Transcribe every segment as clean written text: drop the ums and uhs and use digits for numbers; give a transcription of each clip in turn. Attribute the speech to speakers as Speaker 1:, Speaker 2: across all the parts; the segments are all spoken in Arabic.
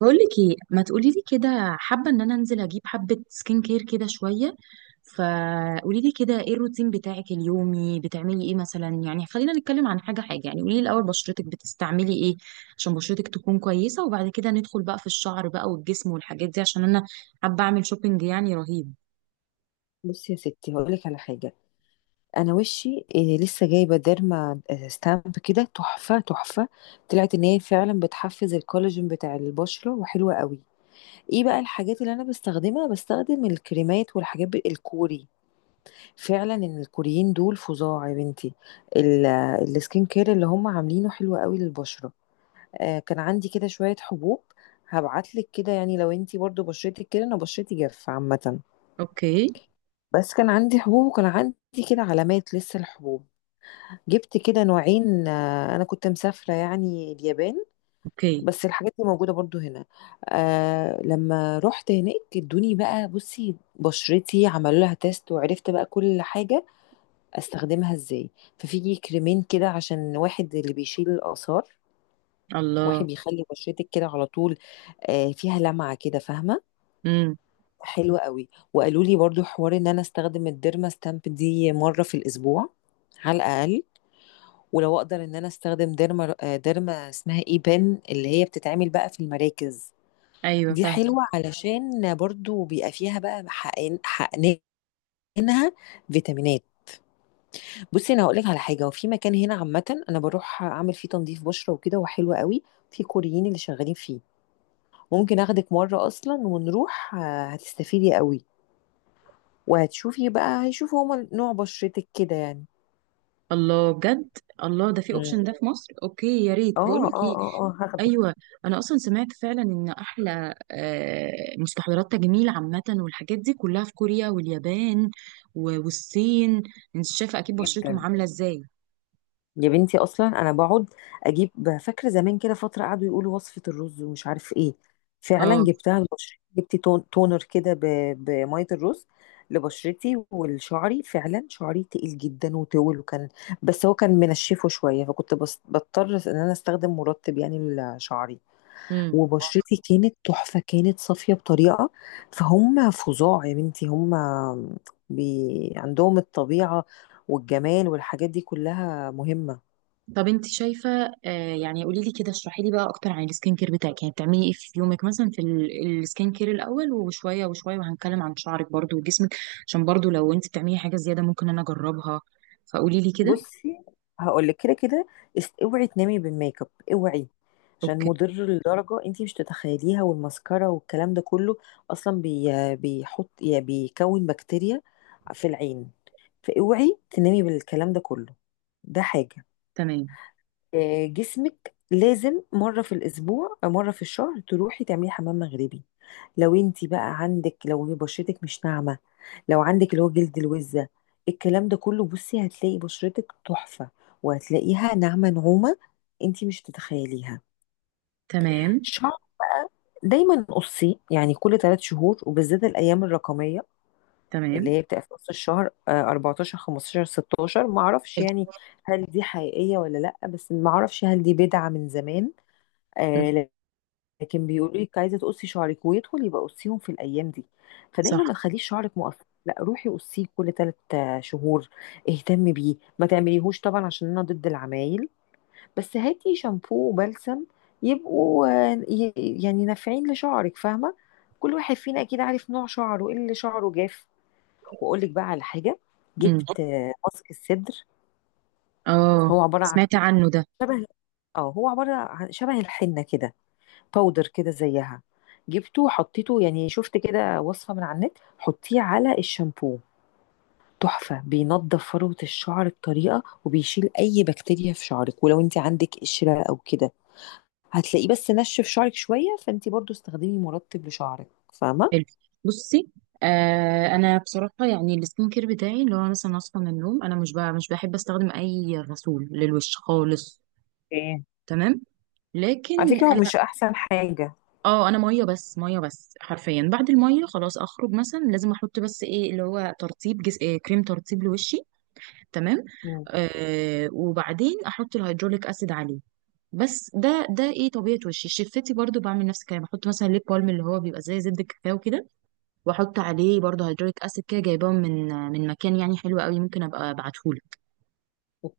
Speaker 1: بقولك ايه، ما تقولي لي كده. حابه ان انا انزل اجيب حبه سكين كير كده شويه. فقولي لي كده، ايه الروتين بتاعك اليومي؟ بتعملي ايه مثلا؟ يعني خلينا نتكلم عن حاجه حاجه، يعني قولي لي الاول، بشرتك بتستعملي ايه؟ عشان بشرتك تكون كويسه، وبعد كده ندخل بقى في الشعر بقى والجسم والحاجات دي، عشان انا حابه اعمل شوبينج يعني رهيب.
Speaker 2: بصي يا ستي، هقول لك على حاجه. انا وشي إيه لسه جايبه ديرما ستامب كده تحفه. طلعت ان هي فعلا بتحفز الكولاجين بتاع البشره وحلوه قوي. ايه بقى الحاجات اللي انا بستخدمها؟ بستخدم الكريمات والحاجات الكوري، فعلا ان الكوريين دول فظاع يا بنتي. ال- السكين كير اللي هم عاملينه حلو قوي للبشره. آه، كان عندي كده شويه حبوب. هبعتلك كده، يعني لو انتي برضو بشرتك كده، انا بشرتي جاف عامه.
Speaker 1: اوكي،
Speaker 2: بس كان عندي حبوب، وكان عندي كده علامات لسه الحبوب. جبت كده نوعين، انا كنت مسافره يعني اليابان،
Speaker 1: اوكي.
Speaker 2: بس الحاجات دي موجوده برضو هنا. آه لما رحت هناك ادوني بقى، بصي بشرتي عملوا لها تيست وعرفت بقى كل حاجه استخدمها ازاي. ففي كريمين كده، عشان واحد اللي بيشيل الاثار، واحد
Speaker 1: الله.
Speaker 2: بيخلي بشرتك كده على طول. فيها لمعة كده، فاهمة؟
Speaker 1: امم.
Speaker 2: حلوة قوي. وقالوا لي برضو حوار ان انا استخدم الديرما ستامب دي مرة في الاسبوع على الاقل، ولو اقدر ان انا استخدم ديرما، ديرما اسمها اي بن، اللي هي بتتعمل بقى في المراكز.
Speaker 1: ايوه.
Speaker 2: دي حلوة علشان برضو بيبقى فيها بقى حقنينها فيتامينات. بصي، انا هقول لك على حاجه. وفي مكان هنا عامه انا بروح اعمل فيه تنظيف بشره وكده، وحلو قوي، في كوريين اللي شغالين فيه. ممكن اخدك مره اصلا ونروح، هتستفيدي قوي. وهتشوفي بقى، هيشوفوا هما نوع بشرتك كده يعني.
Speaker 1: الله، بجد. الله، ده في
Speaker 2: مم.
Speaker 1: اوبشن؟ ده في مصر؟ اوكي، يا ريت.
Speaker 2: اه
Speaker 1: بقول لك
Speaker 2: اه
Speaker 1: ايه؟
Speaker 2: اه اه، هاخدك.
Speaker 1: ايوه. انا اصلا سمعت فعلا ان احلى مستحضرات تجميل عامه والحاجات دي كلها في كوريا واليابان والصين. انت شايفه اكيد بشرتهم
Speaker 2: جدا
Speaker 1: عامله ازاي؟
Speaker 2: يا بنتي، اصلا انا بقعد اجيب. فاكره زمان كده فتره قعدوا يقولوا وصفه الرز ومش عارف ايه، فعلا
Speaker 1: اه.
Speaker 2: جبتها لبشرتي. جبت تون تونر كده بميه الرز، لبشرتي ولشعري. فعلا شعري تقيل جدا وطول، وكان بس هو كان منشفه شويه، فكنت بس بضطر ان انا استخدم مرطب يعني لشعري.
Speaker 1: امم.
Speaker 2: وبشرتي كانت تحفة، كانت صافية بطريقة. فهم فظاع يا بنتي هم، بي عندهم الطبيعة والجمال والحاجات دي كلها مهمة.
Speaker 1: طب انت شايفه. يعني قولي لي كده، اشرحي لي بقى اكتر عن السكين كير بتاعك، يعني بتعملي ايه في يومك مثلا؟ في السكين كير الاول، وشويه وشويه، وهنتكلم عن شعرك برضو وجسمك. عشان برضو لو انت بتعملي حاجه زياده ممكن انا اجربها، فقولي لي كده.
Speaker 2: بصي، هقول لك كده. اوعي تنامي بالميك اب، اوعي، عشان
Speaker 1: اوكي.
Speaker 2: مضر لدرجة انتي مش تتخيليها، والماسكارا والكلام ده كله. اصلا بيحط يعني بيكون بكتيريا في العين. فاوعي تنامي بالكلام ده كله، ده حاجة.
Speaker 1: تمام،
Speaker 2: جسمك لازم مرة في الأسبوع أو مرة في الشهر تروحي تعملي حمام مغربي، لو انتي بقى عندك، لو هي بشرتك مش ناعمة، لو عندك اللي هو جلد الوزة، الكلام ده كله، بصي هتلاقي بشرتك تحفة، وهتلاقيها ناعمة نعومة انتي مش تتخيليها.
Speaker 1: تمام،
Speaker 2: شعر بقى، دايما قصي يعني كل ثلاث شهور، وبالذات الأيام الرقمية اللي
Speaker 1: تمام.
Speaker 2: هي بتبقى في نص الشهر، آه، 14 15 16، ما اعرفش يعني
Speaker 1: حلو.
Speaker 2: هل دي حقيقية ولا لا، بس ما اعرفش هل دي بدعة من زمان،
Speaker 1: مم.
Speaker 2: آه. لكن بيقولوا لك عايزه تقصي شعرك ويدخل، يبقى قصيهم في الايام دي. فدايما ما
Speaker 1: صح.
Speaker 2: تخليش شعرك مقصر، لا روحي قصيه كل ثلاث شهور. اهتمي بيه، ما تعمليهوش طبعا، عشان انا ضد العمايل. بس هاتي شامبو وبلسم يبقوا يعني نافعين لشعرك، فاهمه؟ كل واحد فينا اكيد عارف نوع شعره ايه، اللي شعره جاف. واقول لك بقى على حاجه،
Speaker 1: امم.
Speaker 2: جبت ماسك الصدر.
Speaker 1: اه،
Speaker 2: هو عباره
Speaker 1: سمعت عنه ده.
Speaker 2: شبه عن شبه الحنه كده، باودر كده زيها. جبته حطيته، يعني شفت كده وصفة من على النت، حطيه على الشامبو، تحفة. بينضف فروة الشعر بطريقة، وبيشيل أي بكتيريا في شعرك، ولو أنت عندك قشرة أو كده هتلاقيه. بس نشف شعرك شوية، فأنت برضو استخدمي مرطب لشعرك، فاهمة؟
Speaker 1: حلو. بصي، انا بصراحه يعني السكين كير بتاعي اللي هو مثلا اصحى من النوم، انا مش بحب استخدم اي غسول للوش خالص.
Speaker 2: اوكي.
Speaker 1: تمام.
Speaker 2: على
Speaker 1: لكن
Speaker 2: فكرة هو
Speaker 1: انا
Speaker 2: مش أحسن حاجة.
Speaker 1: اه انا ميه بس، ميه بس حرفيا. بعد الميه خلاص، اخرج مثلا لازم احط بس ايه اللي هو ترطيب إيه، كريم ترطيب لوشي. تمام.
Speaker 2: مم.
Speaker 1: وبعدين احط الهيدروليك اسيد عليه. بس ده ايه طبيعه وشي، شفتي؟ برضو بعمل نفس الكلام، بحط مثلا ليب بالم اللي هو بيبقى زي زبده الكاكاو كده، واحط عليه برضو هيدروليك اسيد. كده جايباهم من مكان يعني حلو قوي، ممكن ابقى ابعتهولك.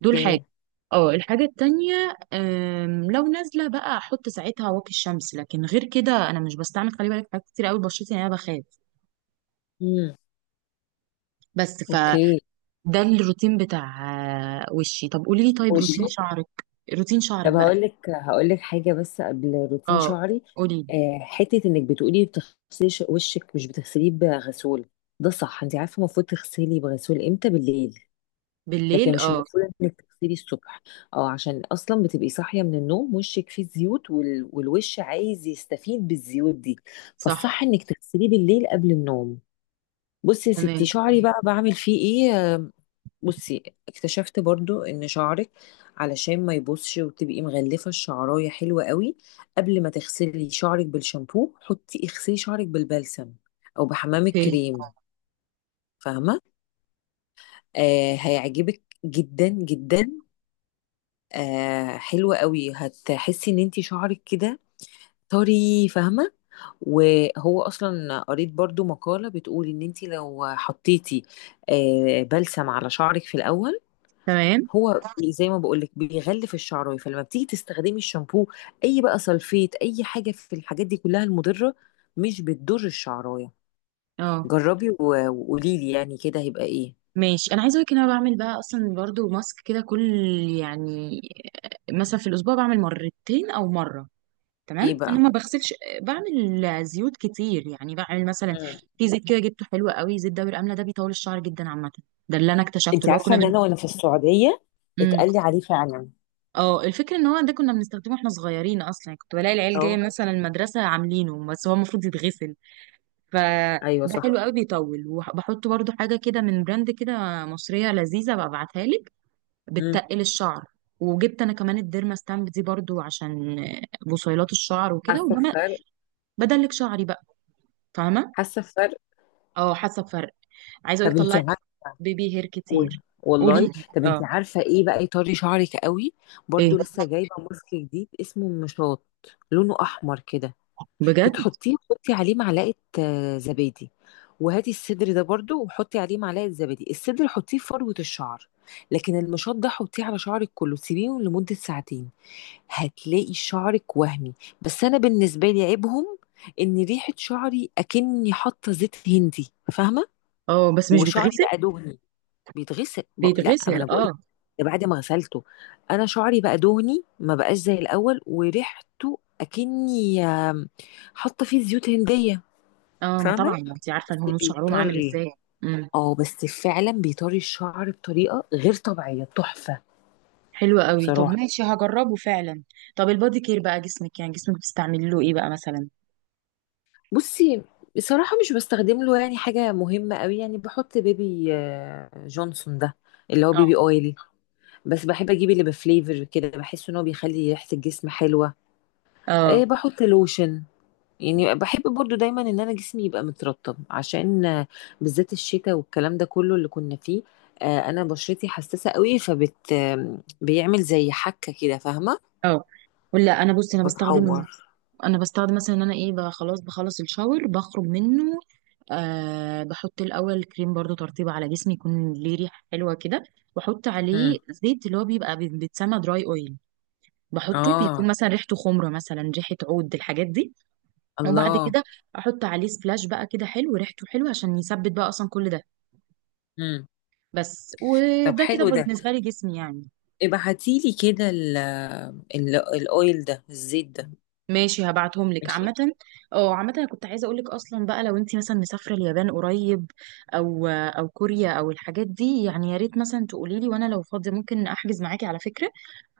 Speaker 1: دول حاجه. اه، الحاجه التانية لو نازله بقى احط ساعتها واقي الشمس، لكن غير كده انا مش بستعمل، خلي بالك حاجات كتير قوي، بشرتي يعني انا بخاف
Speaker 2: مم.
Speaker 1: بس.
Speaker 2: اوكي.
Speaker 1: فده الروتين بتاع وشي. طب قولي لي، طيب روتين
Speaker 2: والشامبو.
Speaker 1: شعرك. روتين شعرك
Speaker 2: طب
Speaker 1: بقى.
Speaker 2: هقول لك حاجه بس قبل روتين
Speaker 1: اه،
Speaker 2: شعري.
Speaker 1: قولي لي.
Speaker 2: حته انك بتقولي بتغسلي وشك مش بتغسليه بغسول، ده صح. انت عارفه المفروض تغسلي بغسول امتى؟ بالليل. لكن
Speaker 1: بالليل،
Speaker 2: مش
Speaker 1: اه.
Speaker 2: المفروض انك تغسلي الصبح، او عشان اصلا بتبقي صاحيه من النوم وشك فيه زيوت، والوش عايز يستفيد بالزيوت دي.
Speaker 1: صح.
Speaker 2: فالصح انك تغسليه بالليل قبل النوم. بصي يا ستي،
Speaker 1: تمام.
Speaker 2: شعري بقى بعمل فيه ايه. بصي، اكتشفت برضو ان شعرك علشان ما يبوظش وتبقي مغلفه الشعرايه حلوه قوي، قبل ما تغسلي شعرك بالشامبو حطي اغسلي شعرك بالبلسم او بحمام
Speaker 1: اوكي.
Speaker 2: الكريم، فاهمه؟ آه هيعجبك جدا جدا. آه حلوه قوي، هتحسي ان انتي شعرك كده طري، فاهمه؟ وهو اصلا قريت برضو مقاله بتقول ان انتي لو حطيتي آه بلسم على شعرك في الاول،
Speaker 1: تمام.
Speaker 2: هو زي ما بقولك بيغلف الشعرايه، فلما بتيجي تستخدمي الشامبو، اي بقى سلفيت اي حاجه في الحاجات دي كلها المضره، مش بتضر الشعرايه.
Speaker 1: اه.
Speaker 2: جربي وقولي لي يعني كده هيبقى ايه.
Speaker 1: ماشي، انا عايزه اقولك ان انا بعمل بقى اصلا برضو ماسك كده كل، يعني مثلا في الاسبوع بعمل مرتين او مره.
Speaker 2: ايه
Speaker 1: تمام، انا
Speaker 2: بقى.
Speaker 1: ما بغسلش. بعمل زيوت كتير، يعني بعمل مثلا.
Speaker 2: مم.
Speaker 1: في زيت كده جبته حلو قوي، زيت دوري الامله ده بيطول الشعر جدا عامه. ده اللي انا اكتشفته
Speaker 2: انت
Speaker 1: اللي هو
Speaker 2: عارفه
Speaker 1: كنا
Speaker 2: ان
Speaker 1: بن...
Speaker 2: انا وانا في السعوديه
Speaker 1: مم.
Speaker 2: اتقال لي عليه فعلا.
Speaker 1: اه، الفكره ان هو ده كنا بنستخدمه واحنا صغيرين اصلا، يعني كنت بلاقي العيال جايه
Speaker 2: اه
Speaker 1: مثلا المدرسه عاملينه، بس هو المفروض يتغسل. ف
Speaker 2: ايوه
Speaker 1: ده حلو
Speaker 2: صح.
Speaker 1: قوي بيطول. وبحط برضو حاجه كده من براند كده مصريه لذيذه ببعتها لك،
Speaker 2: مم.
Speaker 1: بتتقل الشعر. وجبت انا كمان الديرما ستامب دي برضو عشان بصيلات الشعر وكده،
Speaker 2: حاسه بفرق.
Speaker 1: وبدلك شعري بقى، فاهمه؟
Speaker 2: حاسه بفرق.
Speaker 1: اه، حاسه بفرق. عايزه
Speaker 2: طب
Speaker 1: اقولك
Speaker 2: انت
Speaker 1: طلعت
Speaker 2: عارفه؟
Speaker 1: بيبي هير
Speaker 2: قول.
Speaker 1: كتير. قولي
Speaker 2: والله.
Speaker 1: لي،
Speaker 2: طب انت
Speaker 1: اه.
Speaker 2: عارفه ايه بقى يطري شعرك قوي؟
Speaker 1: ايه؟
Speaker 2: برضو لسه جايبه ماسك جديد اسمه مشاط، لونه احمر كده.
Speaker 1: بجد؟
Speaker 2: بتحطيه وتحطي عليه معلقه زبادي، وهاتي الصدر ده برضو وحطي عليه معلقه زبادي، الصدر حطيه في فروه الشعر، لكن المشط ده حطيه على شعرك كله، سيبيه لمده ساعتين، هتلاقي شعرك وهمي. بس انا بالنسبه لي عيبهم ان ريحه شعري اكني حاطه زيت هندي، فاهمه؟
Speaker 1: اه، بس مش
Speaker 2: وشعري
Speaker 1: بيتغسل؟
Speaker 2: بقى دهني بيتغسل لا ما
Speaker 1: بيتغسل،
Speaker 2: انا بقول
Speaker 1: اه.
Speaker 2: ده بعد ما غسلته. انا شعري بقى دهني ما بقاش زي الاول، وريحته اكني حاطه فيه زيوت هنديه،
Speaker 1: اه، ما طبعا
Speaker 2: فاهمه؟
Speaker 1: انت عارفه
Speaker 2: بس
Speaker 1: الهنود شعرهم عامل
Speaker 2: بيطري،
Speaker 1: ازاي. امم.
Speaker 2: اه بس فعلا بيطري الشعر بطريقه غير طبيعيه، تحفه.
Speaker 1: حلو قوي. طب
Speaker 2: بصراحه.
Speaker 1: ماشي، هجربه فعلا. طب البادي كير بقى، جسمك يعني، جسمك بتستعملي له ايه بقى مثلا؟
Speaker 2: بصي، بصراحه مش بستخدم له يعني حاجه مهمه قوي. يعني بحط بيبي، جونسون ده اللي هو بيبي
Speaker 1: اه،
Speaker 2: اويلي، بس بحب اجيب اللي بفليفر كده، بحس ان هو بيخلي ريحه الجسم حلوه. إيه،
Speaker 1: اه،
Speaker 2: بحط لوشن، يعني بحب برضو دايما ان انا جسمي يبقى مترطب، عشان بالذات الشتاء والكلام ده كله اللي كنا فيه. انا بشرتي حساسة قوي، فبت آم، بيعمل زي حكة كده، فاهمة؟
Speaker 1: اه. ولا انا، بصي انا بستخدم
Speaker 2: بتعور.
Speaker 1: انا بستخدم مثلا ان انا ايه بقى، خلاص بخلص الشاور بخرج منه. بحط الاول كريم برضو ترطيب على جسمي يكون ليه ريحه حلوه كده. واحط
Speaker 2: امم.
Speaker 1: عليه زيت اللي هو بيبقى بيتسمى دراي اويل. بحطه بيكون
Speaker 2: اه.
Speaker 1: مثلا ريحته خمره، مثلا ريحه عود، الحاجات دي. وبعد
Speaker 2: الله.
Speaker 1: كده احط عليه سبلاش بقى كده حلو ريحته حلوه عشان يثبت بقى اصلا كل ده
Speaker 2: امم.
Speaker 1: بس.
Speaker 2: طب
Speaker 1: وده كده
Speaker 2: حلو ده،
Speaker 1: بالنسبه لي جسمي يعني.
Speaker 2: ابعتيلي كده ال الاويل ده، الزيت ده.
Speaker 1: ماشي، هبعتهم لك
Speaker 2: ماشي.
Speaker 1: عامة. اه عامة، انا كنت عايزة اقول لك اصلا بقى لو انت مثلا مسافرة اليابان قريب، او كوريا او الحاجات دي يعني، يا ريت مثلا تقولي لي، وانا لو فاضية ممكن احجز معاكي على فكرة،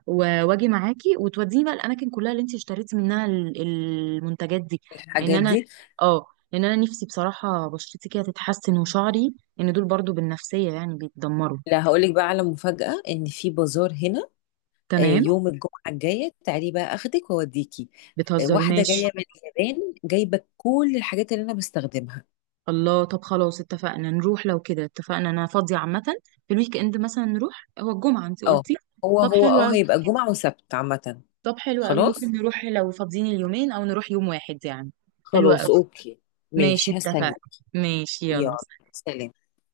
Speaker 1: واجي معاكي، وتوديني بقى الاماكن كلها اللي انت اشتريتي منها المنتجات دي. لان
Speaker 2: الحاجات
Speaker 1: انا
Speaker 2: دي،
Speaker 1: اه لان انا نفسي بصراحة بشرتي كده تتحسن وشعري، ان دول برضو بالنفسية يعني بيتدمروا.
Speaker 2: لا هقولك بقى على مفاجأة، ان في بازار هنا،
Speaker 1: تمام.
Speaker 2: يوم الجمعة الجاية تعالي بقى اخدك واوديكي،
Speaker 1: بتهزري؟
Speaker 2: واحدة
Speaker 1: ماشي.
Speaker 2: جاية من اليابان جايبة كل الحاجات اللي انا بستخدمها.
Speaker 1: الله، طب خلاص اتفقنا، نروح لو كده اتفقنا. انا فاضية عامة في الويك اند، مثلا نروح. هو الجمعة انت
Speaker 2: اه.
Speaker 1: قلتي؟
Speaker 2: هو
Speaker 1: طب
Speaker 2: هو
Speaker 1: حلو
Speaker 2: اه
Speaker 1: أوي.
Speaker 2: هيبقى جمعة وسبت عامة.
Speaker 1: طب حلو أوي، ممكن
Speaker 2: خلاص
Speaker 1: نروح لو فاضيين اليومين او نروح يوم واحد يعني. حلو
Speaker 2: خلاص،
Speaker 1: أوي.
Speaker 2: اوكي.
Speaker 1: ماشي،
Speaker 2: ماشي، هستنى.
Speaker 1: اتفقنا. ماشي، يلا.
Speaker 2: يلا. سلام.